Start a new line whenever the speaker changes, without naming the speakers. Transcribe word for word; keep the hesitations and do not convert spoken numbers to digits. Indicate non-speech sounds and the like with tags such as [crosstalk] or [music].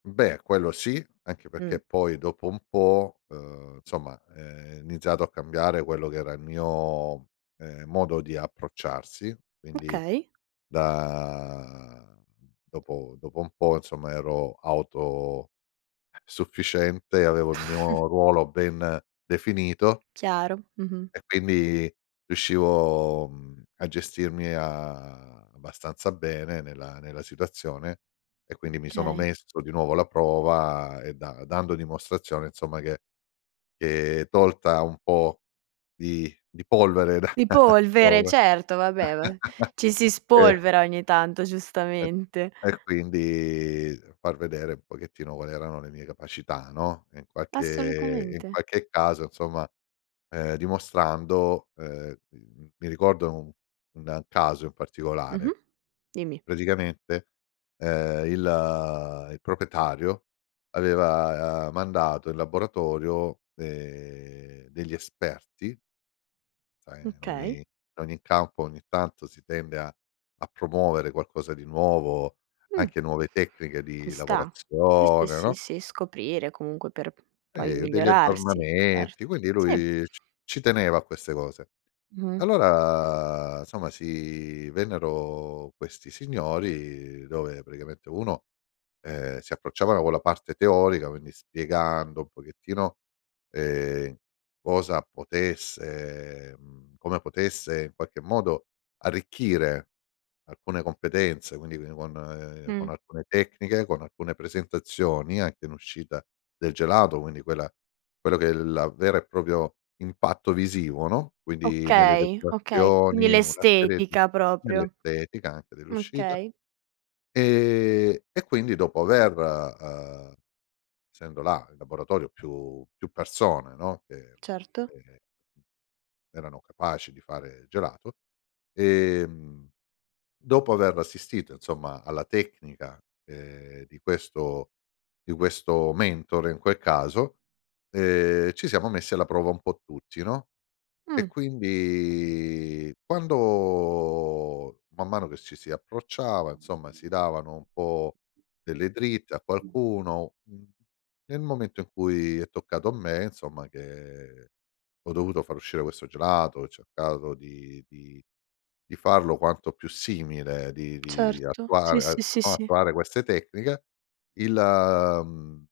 Beh, quello sì, anche pecché
Mh.
poi dopo un po', uhm, nsomma, uhm, è iniziato a cambiare quello che era il mio, uhm, modo di approcciarsi, quindi
Okay.
da dopo dopo un po', insomma, ero autosufficiente, avevo il
[chuckles]
mio ruolo ben definito
Chiaro. Mh-mh.
e quindi, riuscivo, mhmm, a gestirmi a abbastanza bene nella nella situazione, e
Mh.
quindi mi sono
kay.
messo di nuovo alla prova e da dando dimostrazione, insomma, che che tolta un po' di di polvere da
Di
[chuckles]
polvere, certo
[unintelligible]
vabbè, ma
[chuckles]
ci si
e
spolvera ogni tanto
E
giustamente.
e quindi far vedere un pochettino quali erano le mie capacità, no, in qualche in
Assolutamente.
qualche caso, insomma, uhm, dimostrando uhm, mhmm, mi ricordo un un caso in particolare.
Mh-mh. Dimmi.
Praticamente, uhm, il il propietario aveva, uhm, mandato in laboratorio, ehm, degli esperti Ehm, in ogni
Okay.
in ogni campo, ogni tanto, si tende a a promuovere qualcosa di nuovo,
Mh.
anche nuove tecniche
Ci
di
sta. Sì, sì,
lavorazione,
sì,
no?
sì. Scoprire comunque per p poi
E degli
migliorarsi.
aggiornamenti
Erto.
quindi
Sì.
lui c ci teneva a queste cose.
Mh-mh.
Allora, somma sì vennero questi signori dove praticamente uno, uhm, si approcciavano con la parte teorica. Quindi, spiegando un pochettino, ehm, cosa potesse mhmm, come potesse, in qualche modo, arricchire alcune competenze, quindi vi con con
Mh.
alcune tecniche, con alcune presentazioni, anche in uscita del gelato, quindi quella quello che è il la vera e propio impatto visivo, no, quindi nelle
Okay, okay. Quindi, l'
decorazioni, una serie di
estetica proprio.
nell'estetica anche dell'uscita.
Okay.
Ehm, e quindi dopo aver, uhm essendo là in laboratorio più più persone, no, che
Certo.
che erano capaci di fare gelato. Ehm, dopo aver assistito insomma alla tecnica, ehm, di questo di questo mentore in quel caso, ehm, ci siamo messi alla prova un po' tutti, no, e
Mh.
quindi quando, man mano che ci si approcciava, insomma, si davano un po' delle dritte a qualcuno, n nel momento in cui è toccato a me, insomma che ho dovuto far uscire questo gelato, ho cercato di di di farlo quanto più simile, di di
Certo. Sì, sì,
attuare [unintelligible]
sì, sì.
attuare queste tecniche, il, mhmm